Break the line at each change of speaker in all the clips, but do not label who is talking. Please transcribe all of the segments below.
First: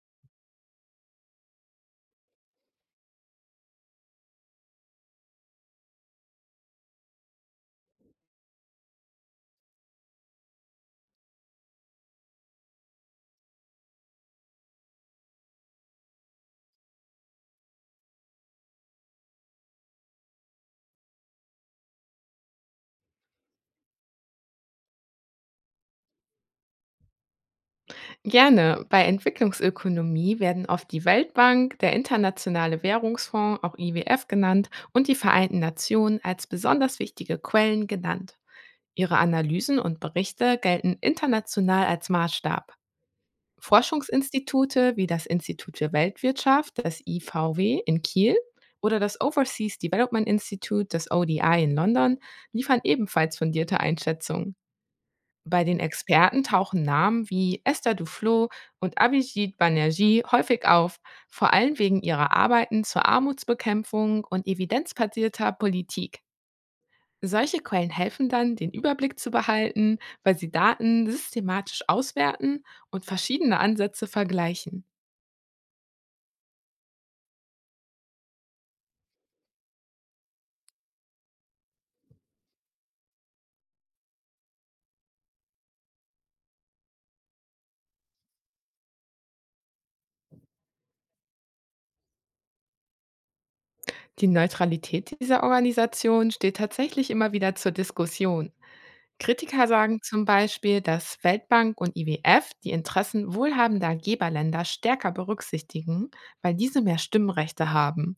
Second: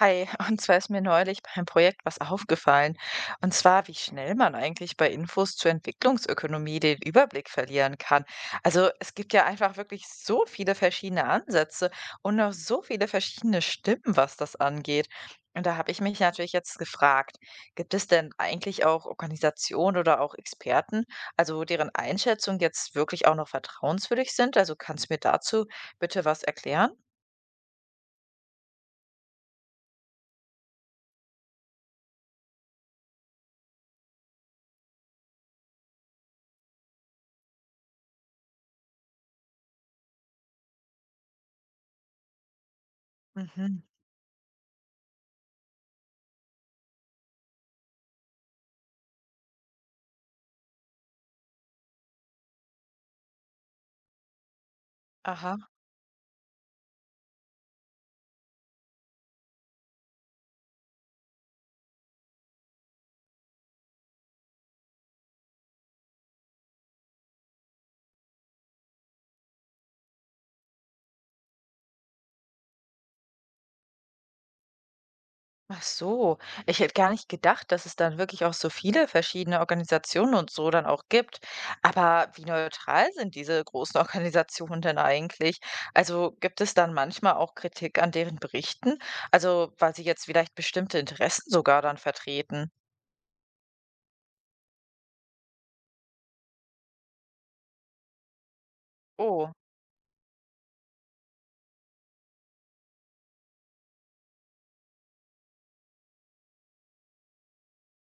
Hi, und zwar ist mir neulich beim Projekt was aufgefallen. Und zwar, wie schnell man eigentlich bei Infos zur Entwicklungsökonomie den Überblick verlieren kann. Also es gibt ja einfach wirklich so viele verschiedene Ansätze und auch so viele verschiedene Stimmen, was das angeht. Und da habe ich mich natürlich jetzt gefragt, gibt es denn eigentlich auch Organisationen oder auch Experten, also deren Einschätzung jetzt wirklich auch noch vertrauenswürdig sind? Also kannst du mir dazu bitte was erklären?
Gerne. Bei Entwicklungsökonomie werden oft die Weltbank, der Internationale Währungsfonds, auch IWF genannt, und die Vereinten Nationen als besonders wichtige Quellen genannt. Ihre Analysen und Berichte gelten international als Maßstab.
Mhm.
Forschungsinstitute wie das Institut für Weltwirtschaft, das IVW in Kiel, oder das Overseas Development Institute, das ODI in London, liefern ebenfalls fundierte Einschätzungen. Bei
Aha.
den Experten tauchen Namen wie Esther Duflo und Abhijit Banerjee häufig auf, vor allem wegen ihrer Arbeiten zur Armutsbekämpfung und evidenzbasierter Politik. Solche Quellen helfen dann, den Überblick zu behalten, weil sie Daten systematisch auswerten und verschiedene Ansätze vergleichen.
Ach so, ich hätte gar nicht gedacht, dass es dann wirklich auch so viele verschiedene Organisationen und so dann auch gibt. Aber wie neutral sind diese großen Organisationen denn eigentlich? Also gibt es dann manchmal auch Kritik an deren Berichten? Also weil sie jetzt vielleicht bestimmte Interessen sogar dann vertreten.
Die Neutralität dieser Organisation steht tatsächlich immer wieder zur Diskussion.
Oh,
Kritiker sagen zum Beispiel, dass Weltbank und IWF die Interessen wohlhabender Geberländer stärker berücksichtigen, weil diese mehr Stimmrechte haben.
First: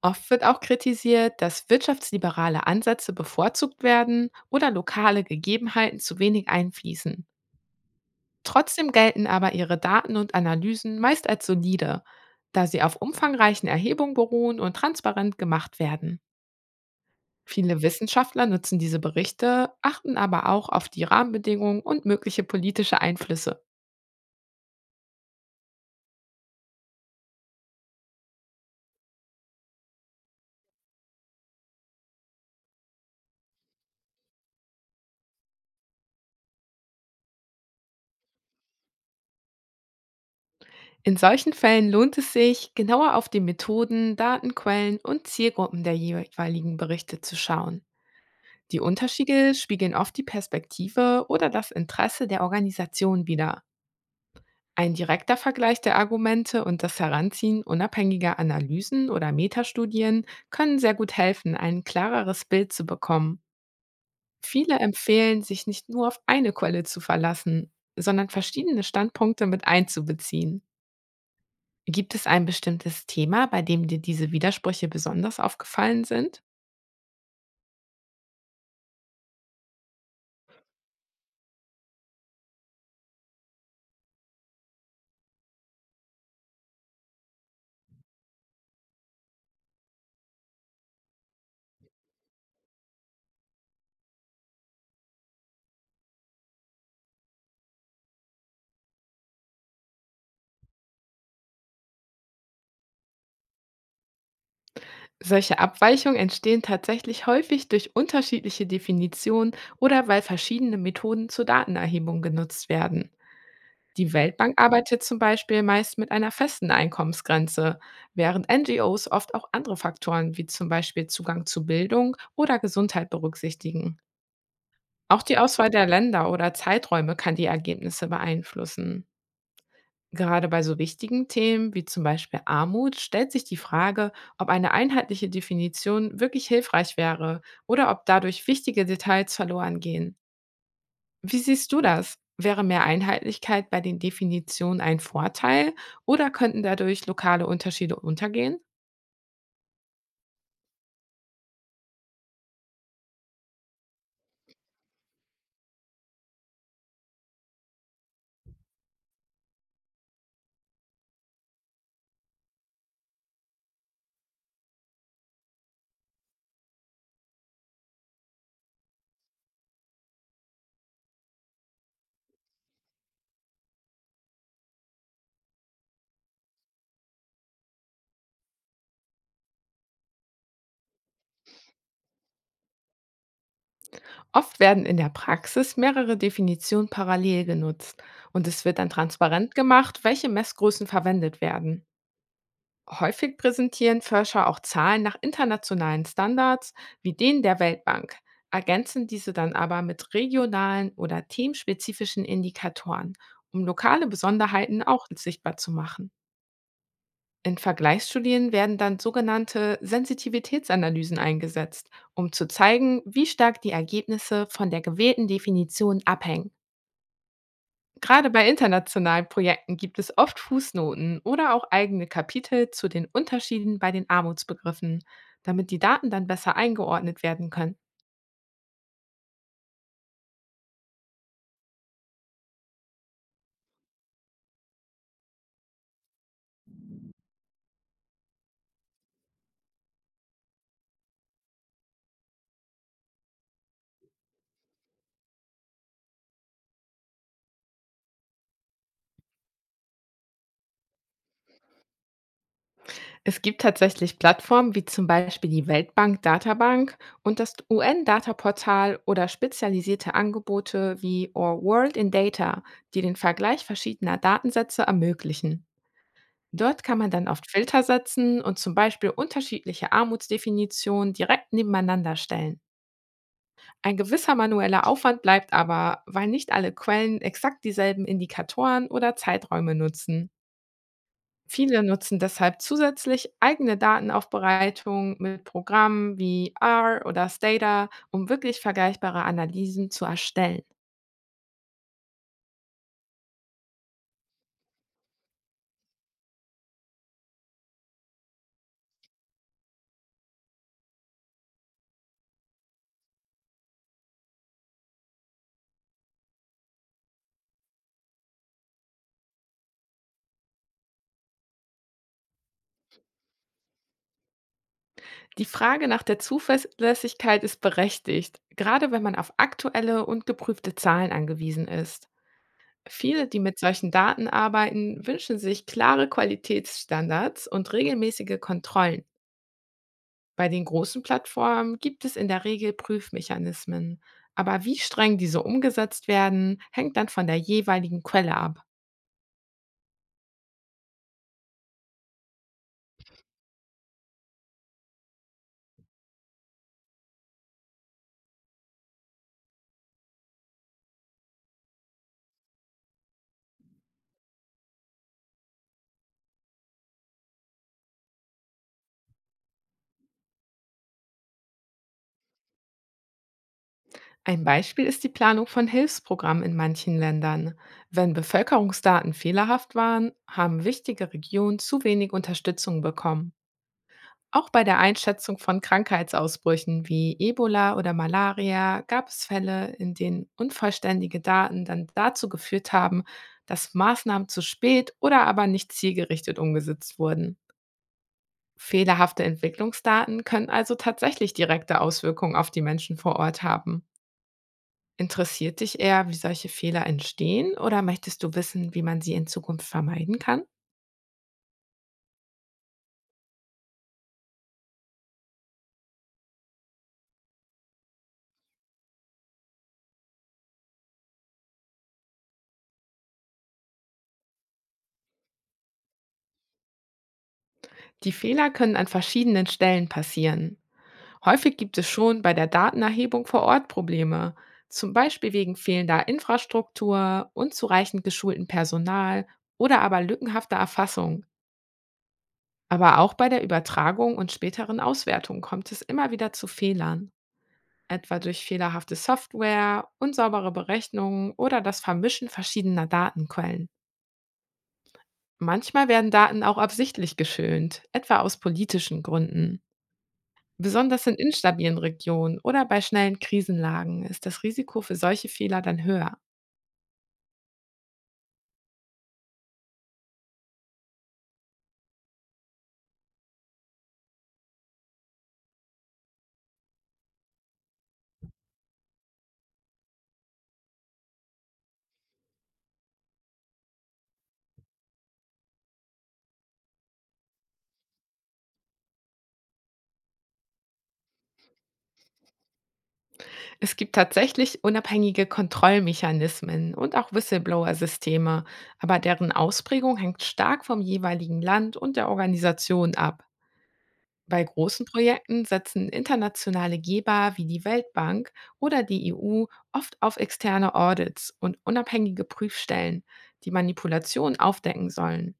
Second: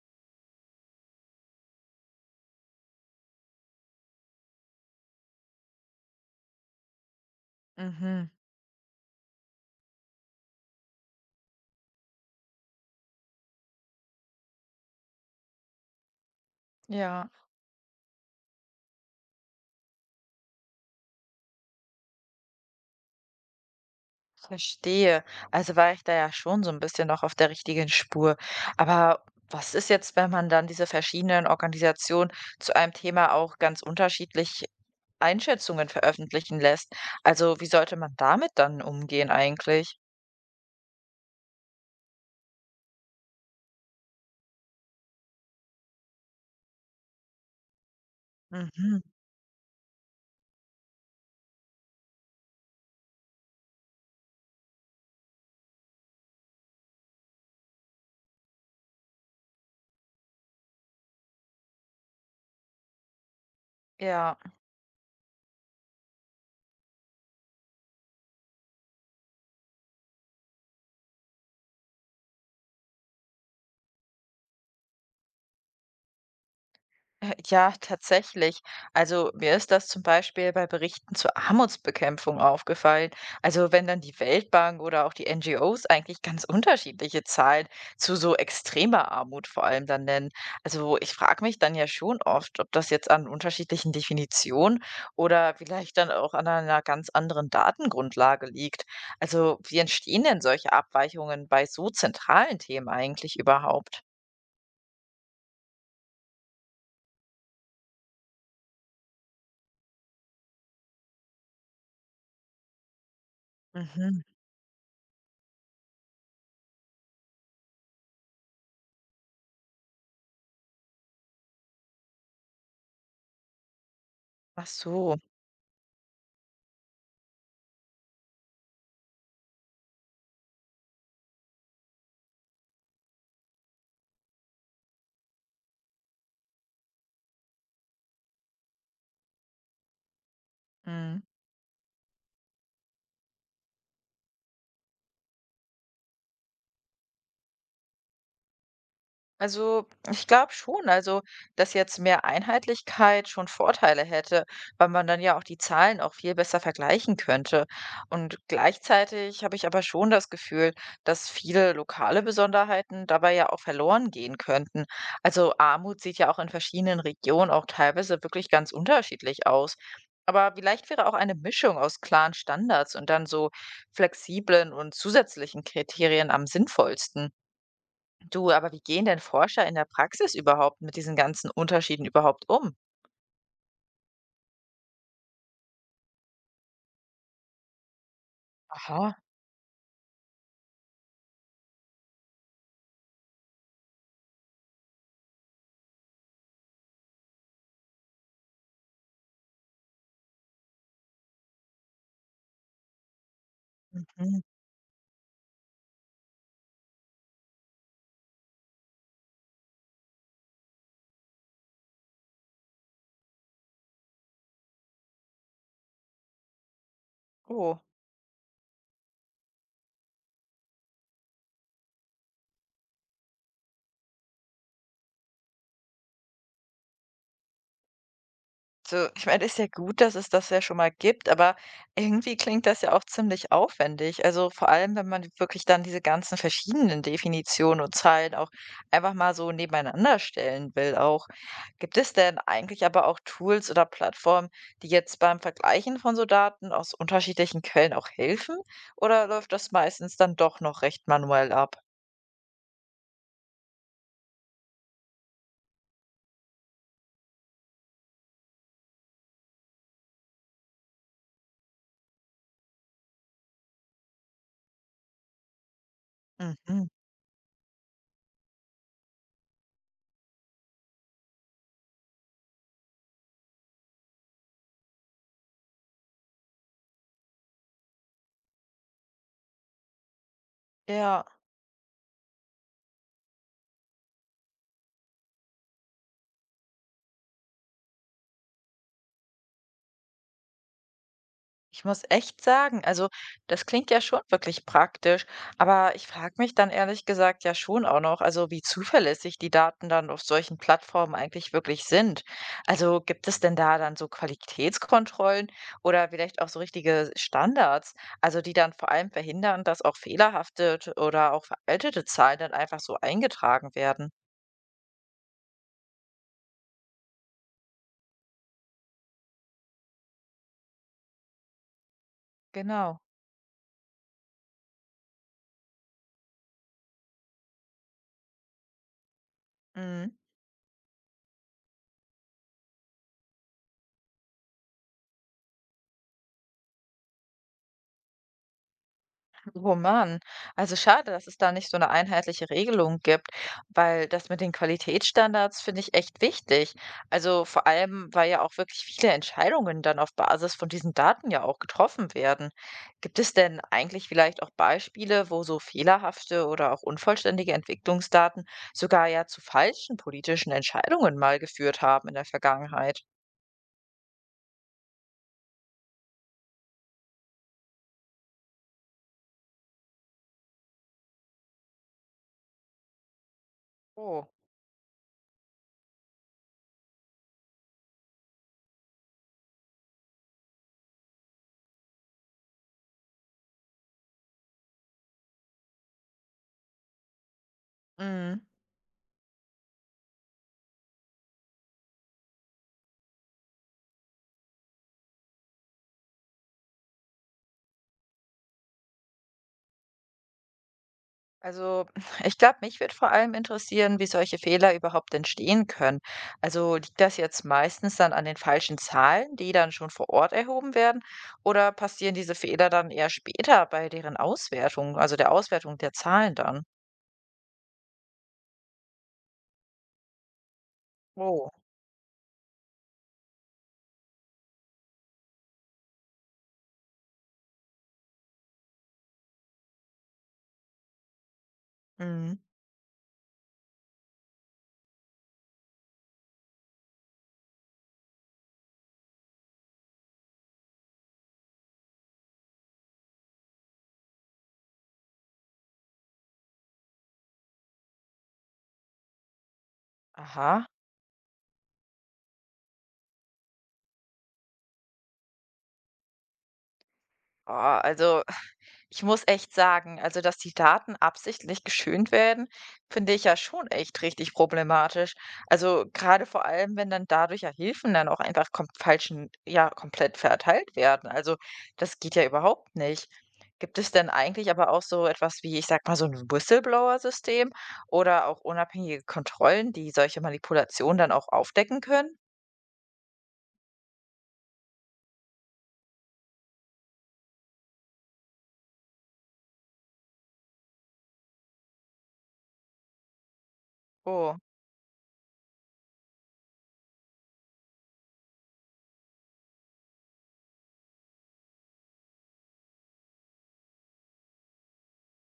Oft wird auch kritisiert, dass wirtschaftsliberale Ansätze bevorzugt werden oder lokale Gegebenheiten zu wenig einfließen.
mhm,
Trotzdem gelten aber ihre Daten und Analysen meist als solide, da sie auf umfangreichen Erhebungen beruhen und transparent gemacht werden.
ja.
Viele Wissenschaftler nutzen diese Berichte, achten aber auch auf die Rahmenbedingungen und mögliche politische Einflüsse.
Verstehe. Also war ich da ja schon so ein bisschen noch auf der richtigen Spur. Aber was ist jetzt, wenn man dann diese verschiedenen Organisationen zu einem Thema auch ganz unterschiedlich Einschätzungen veröffentlichen lässt? Also, wie sollte man damit dann umgehen eigentlich?
In solchen Fällen lohnt es sich, genauer auf die Methoden, Datenquellen und Zielgruppen der jeweiligen Berichte zu schauen. Die
Mhm.
Unterschiede spiegeln oft die Perspektive oder das Interesse der Organisation wider. Ein direkter Vergleich der Argumente und das Heranziehen unabhängiger Analysen oder Metastudien können sehr gut helfen, ein klareres Bild zu bekommen.
Ja.
Viele empfehlen, sich nicht nur auf eine Quelle zu verlassen, sondern verschiedene Standpunkte mit einzubeziehen. Gibt es ein bestimmtes Thema, bei dem dir diese Widersprüche besonders aufgefallen sind?
Ja, tatsächlich. Also mir ist das zum Beispiel bei Berichten zur Armutsbekämpfung aufgefallen. Also wenn dann die Weltbank oder auch die NGOs eigentlich ganz unterschiedliche Zahlen zu so extremer Armut vor allem dann nennen. Also ich frage mich dann ja schon oft, ob das jetzt an unterschiedlichen Definitionen oder vielleicht dann auch an einer ganz anderen Datengrundlage liegt. Also wie entstehen denn solche Abweichungen bei so zentralen Themen eigentlich überhaupt?
Solche Abweichungen entstehen tatsächlich häufig durch unterschiedliche Definitionen oder weil verschiedene Methoden zur Datenerhebung genutzt werden. Die
Mhm.
Weltbank arbeitet zum Beispiel meist mit einer festen Einkommensgrenze, während NGOs oft auch andere Faktoren wie zum Beispiel Zugang zu Bildung oder Gesundheit berücksichtigen.
Ach so.
Auch die Auswahl der Länder oder Zeiträume kann die Ergebnisse beeinflussen. Gerade bei so wichtigen Themen wie zum Beispiel Armut stellt sich die Frage, ob eine einheitliche Definition wirklich hilfreich wäre oder ob dadurch wichtige Details verloren gehen.
Mhm.
Wie siehst du das? Wäre mehr Einheitlichkeit bei den Definitionen ein Vorteil oder könnten dadurch lokale Unterschiede untergehen?
Also, ich glaube schon, also, dass jetzt mehr Einheitlichkeit schon Vorteile hätte, weil man dann ja auch die Zahlen auch viel besser vergleichen könnte. Und gleichzeitig habe ich aber schon das Gefühl, dass viele lokale Besonderheiten dabei ja auch verloren gehen könnten. Also, Armut sieht ja auch in verschiedenen Regionen auch teilweise wirklich ganz unterschiedlich aus. Aber vielleicht wäre auch eine Mischung aus klaren Standards und dann so flexiblen und zusätzlichen Kriterien am sinnvollsten. Du, aber wie gehen denn Forscher in der Praxis überhaupt mit diesen ganzen Unterschieden überhaupt um?
Oft werden in der Praxis mehrere Definitionen parallel genutzt und es wird dann
Aha.
transparent gemacht, welche Messgrößen verwendet werden. Häufig präsentieren Forscher auch Zahlen nach internationalen Standards wie denen der Weltbank, ergänzen diese dann aber mit regionalen oder themenspezifischen Indikatoren, um lokale
Mhm.
Besonderheiten auch sichtbar zu machen. In Vergleichsstudien werden dann sogenannte Sensitivitätsanalysen eingesetzt, um zu zeigen, wie stark die Ergebnisse von der gewählten Definition abhängen.
Oh,
Gerade bei internationalen Projekten gibt es oft Fußnoten oder auch eigene Kapitel zu den Unterschieden bei den Armutsbegriffen, damit die Daten dann besser eingeordnet werden können.
so, ich meine, ist ja gut, dass es das ja schon mal gibt, aber irgendwie klingt das ja auch ziemlich aufwendig. Also vor allem, wenn man wirklich dann diese ganzen verschiedenen Definitionen und Zahlen auch einfach mal so nebeneinander stellen will, auch. Gibt es denn eigentlich aber auch Tools oder Plattformen, die jetzt beim Vergleichen von so Daten aus unterschiedlichen Quellen auch helfen? Oder läuft das meistens dann doch noch recht manuell ab?
Es gibt tatsächlich Plattformen wie zum Beispiel die Weltbank Databank und das UN-Dataportal oder spezialisierte Angebote wie Our World in Data, die den Vergleich verschiedener Datensätze ermöglichen. Dort
Mhm.
kann man dann oft Filter setzen und zum Beispiel unterschiedliche Armutsdefinitionen direkt nebeneinander stellen. Ein gewisser manueller Aufwand bleibt aber, weil nicht alle Quellen exakt dieselben Indikatoren oder Zeiträume nutzen.
Ja,
Viele nutzen deshalb zusätzlich eigene Datenaufbereitung mit Programmen wie R oder Stata, um wirklich vergleichbare Analysen zu erstellen.
ich muss echt sagen, also das klingt ja schon wirklich praktisch, aber ich frage mich dann ehrlich gesagt ja schon auch noch, also wie zuverlässig die Daten dann auf solchen Plattformen eigentlich wirklich sind. Also gibt es denn da dann so Qualitätskontrollen oder vielleicht auch so richtige Standards, also die dann vor allem verhindern, dass auch fehlerhafte oder auch veraltete Zahlen dann einfach so eingetragen werden?
Die Frage nach der Zuverlässigkeit ist berechtigt, gerade wenn man auf aktuelle und geprüfte Zahlen angewiesen ist.
Genau.
Viele, die mit solchen Daten arbeiten, wünschen sich klare Qualitätsstandards und regelmäßige Kontrollen.
Mhm.
Bei den großen Plattformen gibt es in der Regel Prüfmechanismen, aber wie streng diese umgesetzt werden, hängt dann von der jeweiligen Quelle ab.
Roman. Also schade, dass es da nicht so eine einheitliche Regelung gibt, weil das mit den Qualitätsstandards finde ich echt wichtig. Also vor allem, weil ja auch wirklich viele Entscheidungen dann auf Basis von diesen Daten ja auch getroffen werden. Gibt es denn eigentlich vielleicht auch Beispiele, wo so fehlerhafte oder auch unvollständige Entwicklungsdaten sogar ja zu falschen politischen Entscheidungen mal geführt haben in der Vergangenheit?
Ein Beispiel ist die Planung von Hilfsprogrammen in manchen Ländern. Wenn Bevölkerungsdaten fehlerhaft waren, haben wichtige Regionen zu wenig Unterstützung bekommen.
Oh.
Auch bei der Einschätzung von Krankheitsausbrüchen wie Ebola oder Malaria gab es Fälle, in denen unvollständige Daten dann dazu geführt haben, dass Maßnahmen zu spät oder aber nicht zielgerichtet umgesetzt wurden.
Mhm.
Fehlerhafte Entwicklungsdaten können also tatsächlich direkte Auswirkungen auf die Menschen vor Ort haben. Interessiert dich eher, wie solche Fehler entstehen oder möchtest du wissen, wie man sie in Zukunft vermeiden kann?
Also, ich glaube, mich würde vor allem interessieren, wie solche Fehler überhaupt entstehen können. Also liegt das jetzt meistens dann an den falschen Zahlen, die dann schon vor Ort erhoben werden, oder passieren diese Fehler dann eher später bei deren Auswertung, also der Auswertung der Zahlen dann?
Die Fehler können an verschiedenen Stellen passieren.
Oh.
Häufig gibt es schon bei der Datenerhebung vor Ort Probleme, zum Beispiel wegen fehlender Infrastruktur, unzureichend geschultem Personal oder aber lückenhafter Erfassung.
Mhm.
Aber auch bei der Übertragung und späteren Auswertung kommt es immer wieder zu Fehlern, etwa durch fehlerhafte Software, unsaubere Berechnungen oder das Vermischen verschiedener Datenquellen. Manchmal werden Daten auch absichtlich geschönt, etwa aus politischen Gründen.
Aha.
Besonders in instabilen Regionen oder bei schnellen Krisenlagen ist das Risiko für solche Fehler dann höher.
Ah, also ich muss echt sagen, also dass die Daten absichtlich geschönt werden, finde ich ja schon echt richtig problematisch. Also gerade vor allem, wenn dann dadurch ja Hilfen dann auch einfach kom falschen, ja, komplett verteilt werden. Also das geht ja überhaupt nicht. Gibt es denn eigentlich aber auch so etwas wie, ich sag mal, so ein Whistleblower-System oder auch unabhängige Kontrollen, die solche Manipulationen dann auch aufdecken können?
Es gibt tatsächlich unabhängige Kontrollmechanismen und auch Whistleblower-Systeme, aber deren Ausprägung hängt stark vom jeweiligen Land und der Organisation ab.
Oh,
Bei großen Projekten setzen internationale Geber wie die Weltbank oder die EU oft auf externe Audits und unabhängige Prüfstellen, die Manipulation aufdecken sollen.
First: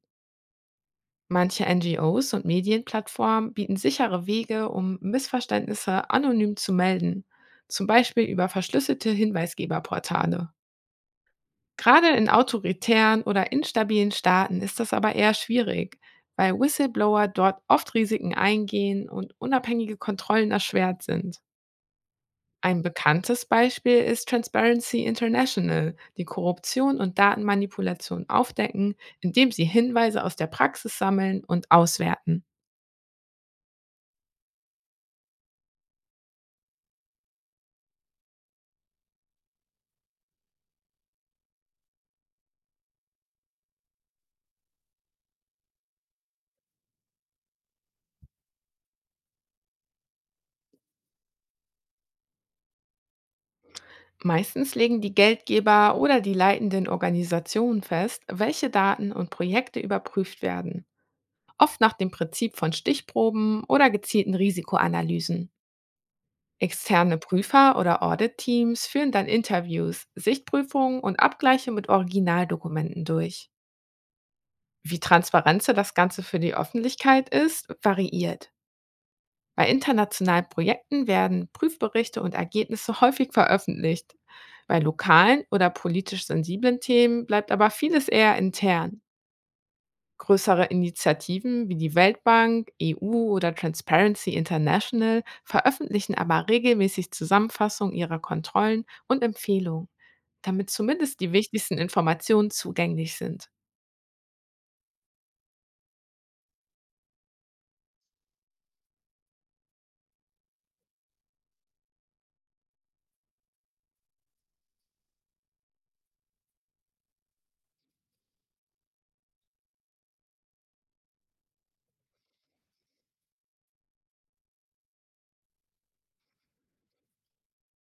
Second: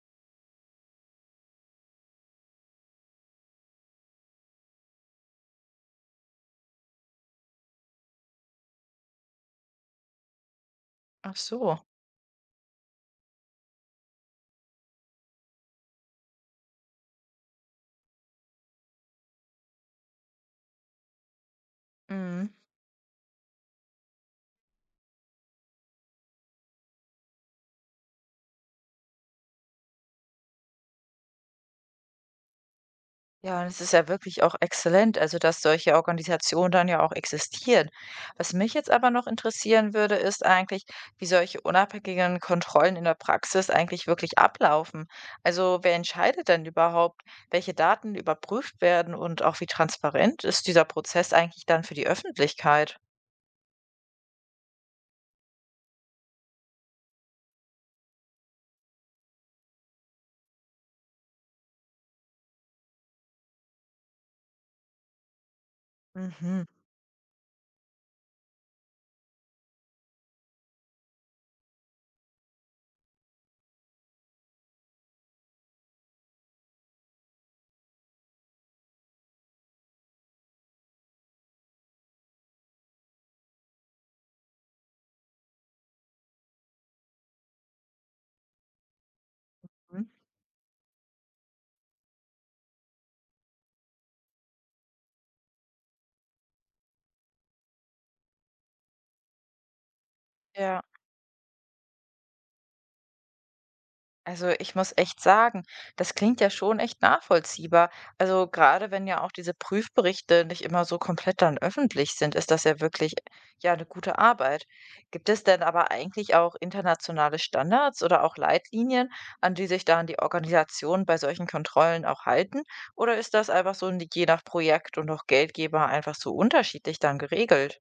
Manche NGOs und Medienplattformen bieten sichere Wege, um Missverständnisse anonym zu melden, zum Beispiel über verschlüsselte Hinweisgeberportale.
ach so.
Gerade in autoritären oder instabilen Staaten ist das aber eher schwierig, weil Whistleblower dort oft Risiken eingehen und unabhängige Kontrollen erschwert sind.
Mhm.
Ein bekanntes Beispiel ist Transparency International, die Korruption und Datenmanipulation aufdecken, indem sie Hinweise aus der Praxis sammeln und auswerten.
Ja, und es ist ja wirklich auch exzellent, also dass solche Organisationen dann ja auch existieren. Was mich jetzt aber noch interessieren würde, ist eigentlich, wie solche unabhängigen Kontrollen in der Praxis eigentlich wirklich ablaufen. Also wer entscheidet denn überhaupt, welche Daten überprüft werden und auch wie transparent ist dieser Prozess eigentlich dann für die Öffentlichkeit?
Meistens legen die Geldgeber oder die leitenden Organisationen fest, welche Daten und Projekte überprüft werden. Oft nach dem Prinzip von Stichproben oder gezielten Risikoanalysen.
Mhm.
Externe Prüfer oder Audit-Teams führen dann Interviews, Sichtprüfungen und Abgleiche mit Originaldokumenten durch. Wie transparent das Ganze für die Öffentlichkeit ist, variiert. Bei internationalen Projekten werden Prüfberichte und Ergebnisse häufig veröffentlicht. Bei lokalen oder politisch sensiblen Themen bleibt aber vieles eher intern.
Mhm.
Größere Initiativen wie die Weltbank, EU oder Transparency International veröffentlichen aber regelmäßig Zusammenfassungen ihrer Kontrollen und Empfehlungen, damit
Ja.
zumindest die wichtigsten Informationen zugänglich sind.
Also ich muss echt sagen, das klingt ja schon echt nachvollziehbar. Also gerade wenn ja auch diese Prüfberichte nicht immer so komplett dann öffentlich sind, ist das ja wirklich ja eine gute Arbeit. Gibt es denn aber eigentlich auch internationale Standards oder auch Leitlinien, an die sich dann die Organisationen bei solchen Kontrollen auch halten? Oder ist das einfach so je nach Projekt und auch Geldgeber einfach so unterschiedlich dann geregelt?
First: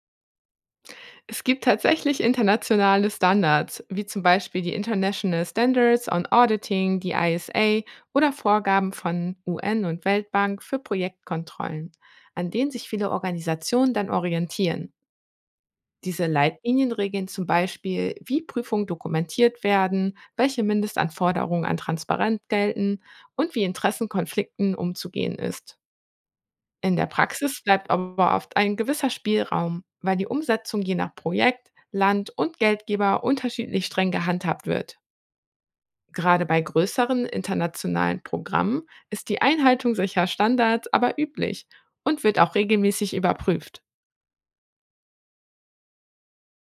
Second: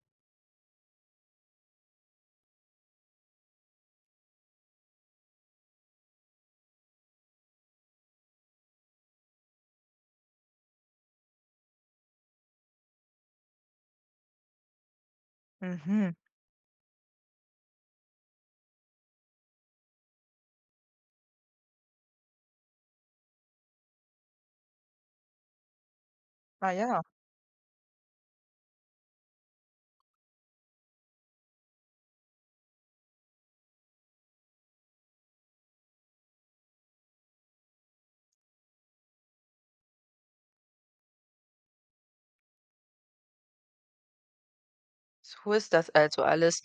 Es gibt tatsächlich internationale Standards, wie zum Beispiel die International Standards on Auditing, die ISA oder Vorgaben von UN und Weltbank für Projektkontrollen, an denen sich viele Organisationen dann orientieren.
Mhm.
Diese Leitlinien regeln zum Beispiel, wie Prüfungen dokumentiert werden, welche Mindestanforderungen an Transparenz gelten und wie Interessenkonflikten umzugehen ist.
Ah
In
ja,
der Praxis bleibt aber oft ein gewisser Spielraum, weil die Umsetzung je nach Projekt, Land und Geldgeber unterschiedlich streng gehandhabt wird. Gerade bei größeren internationalen Programmen ist die Einhaltung solcher Standards aber üblich und wird auch regelmäßig überprüft.
so ist das also alles.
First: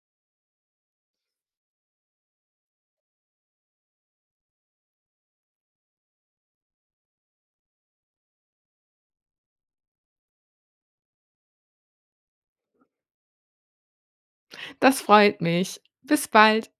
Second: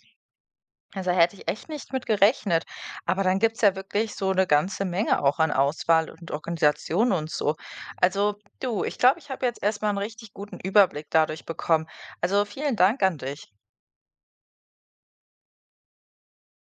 Also hätte ich echt nicht mit gerechnet. Aber dann gibt's ja wirklich so eine ganze Menge auch an Auswahl und Organisation und so. Also du, ich glaube, ich habe jetzt erst mal 'n richtig guten Überblick dadurch bekommen. Also vielen Dank an dich.
Das freut mich. Bis bald.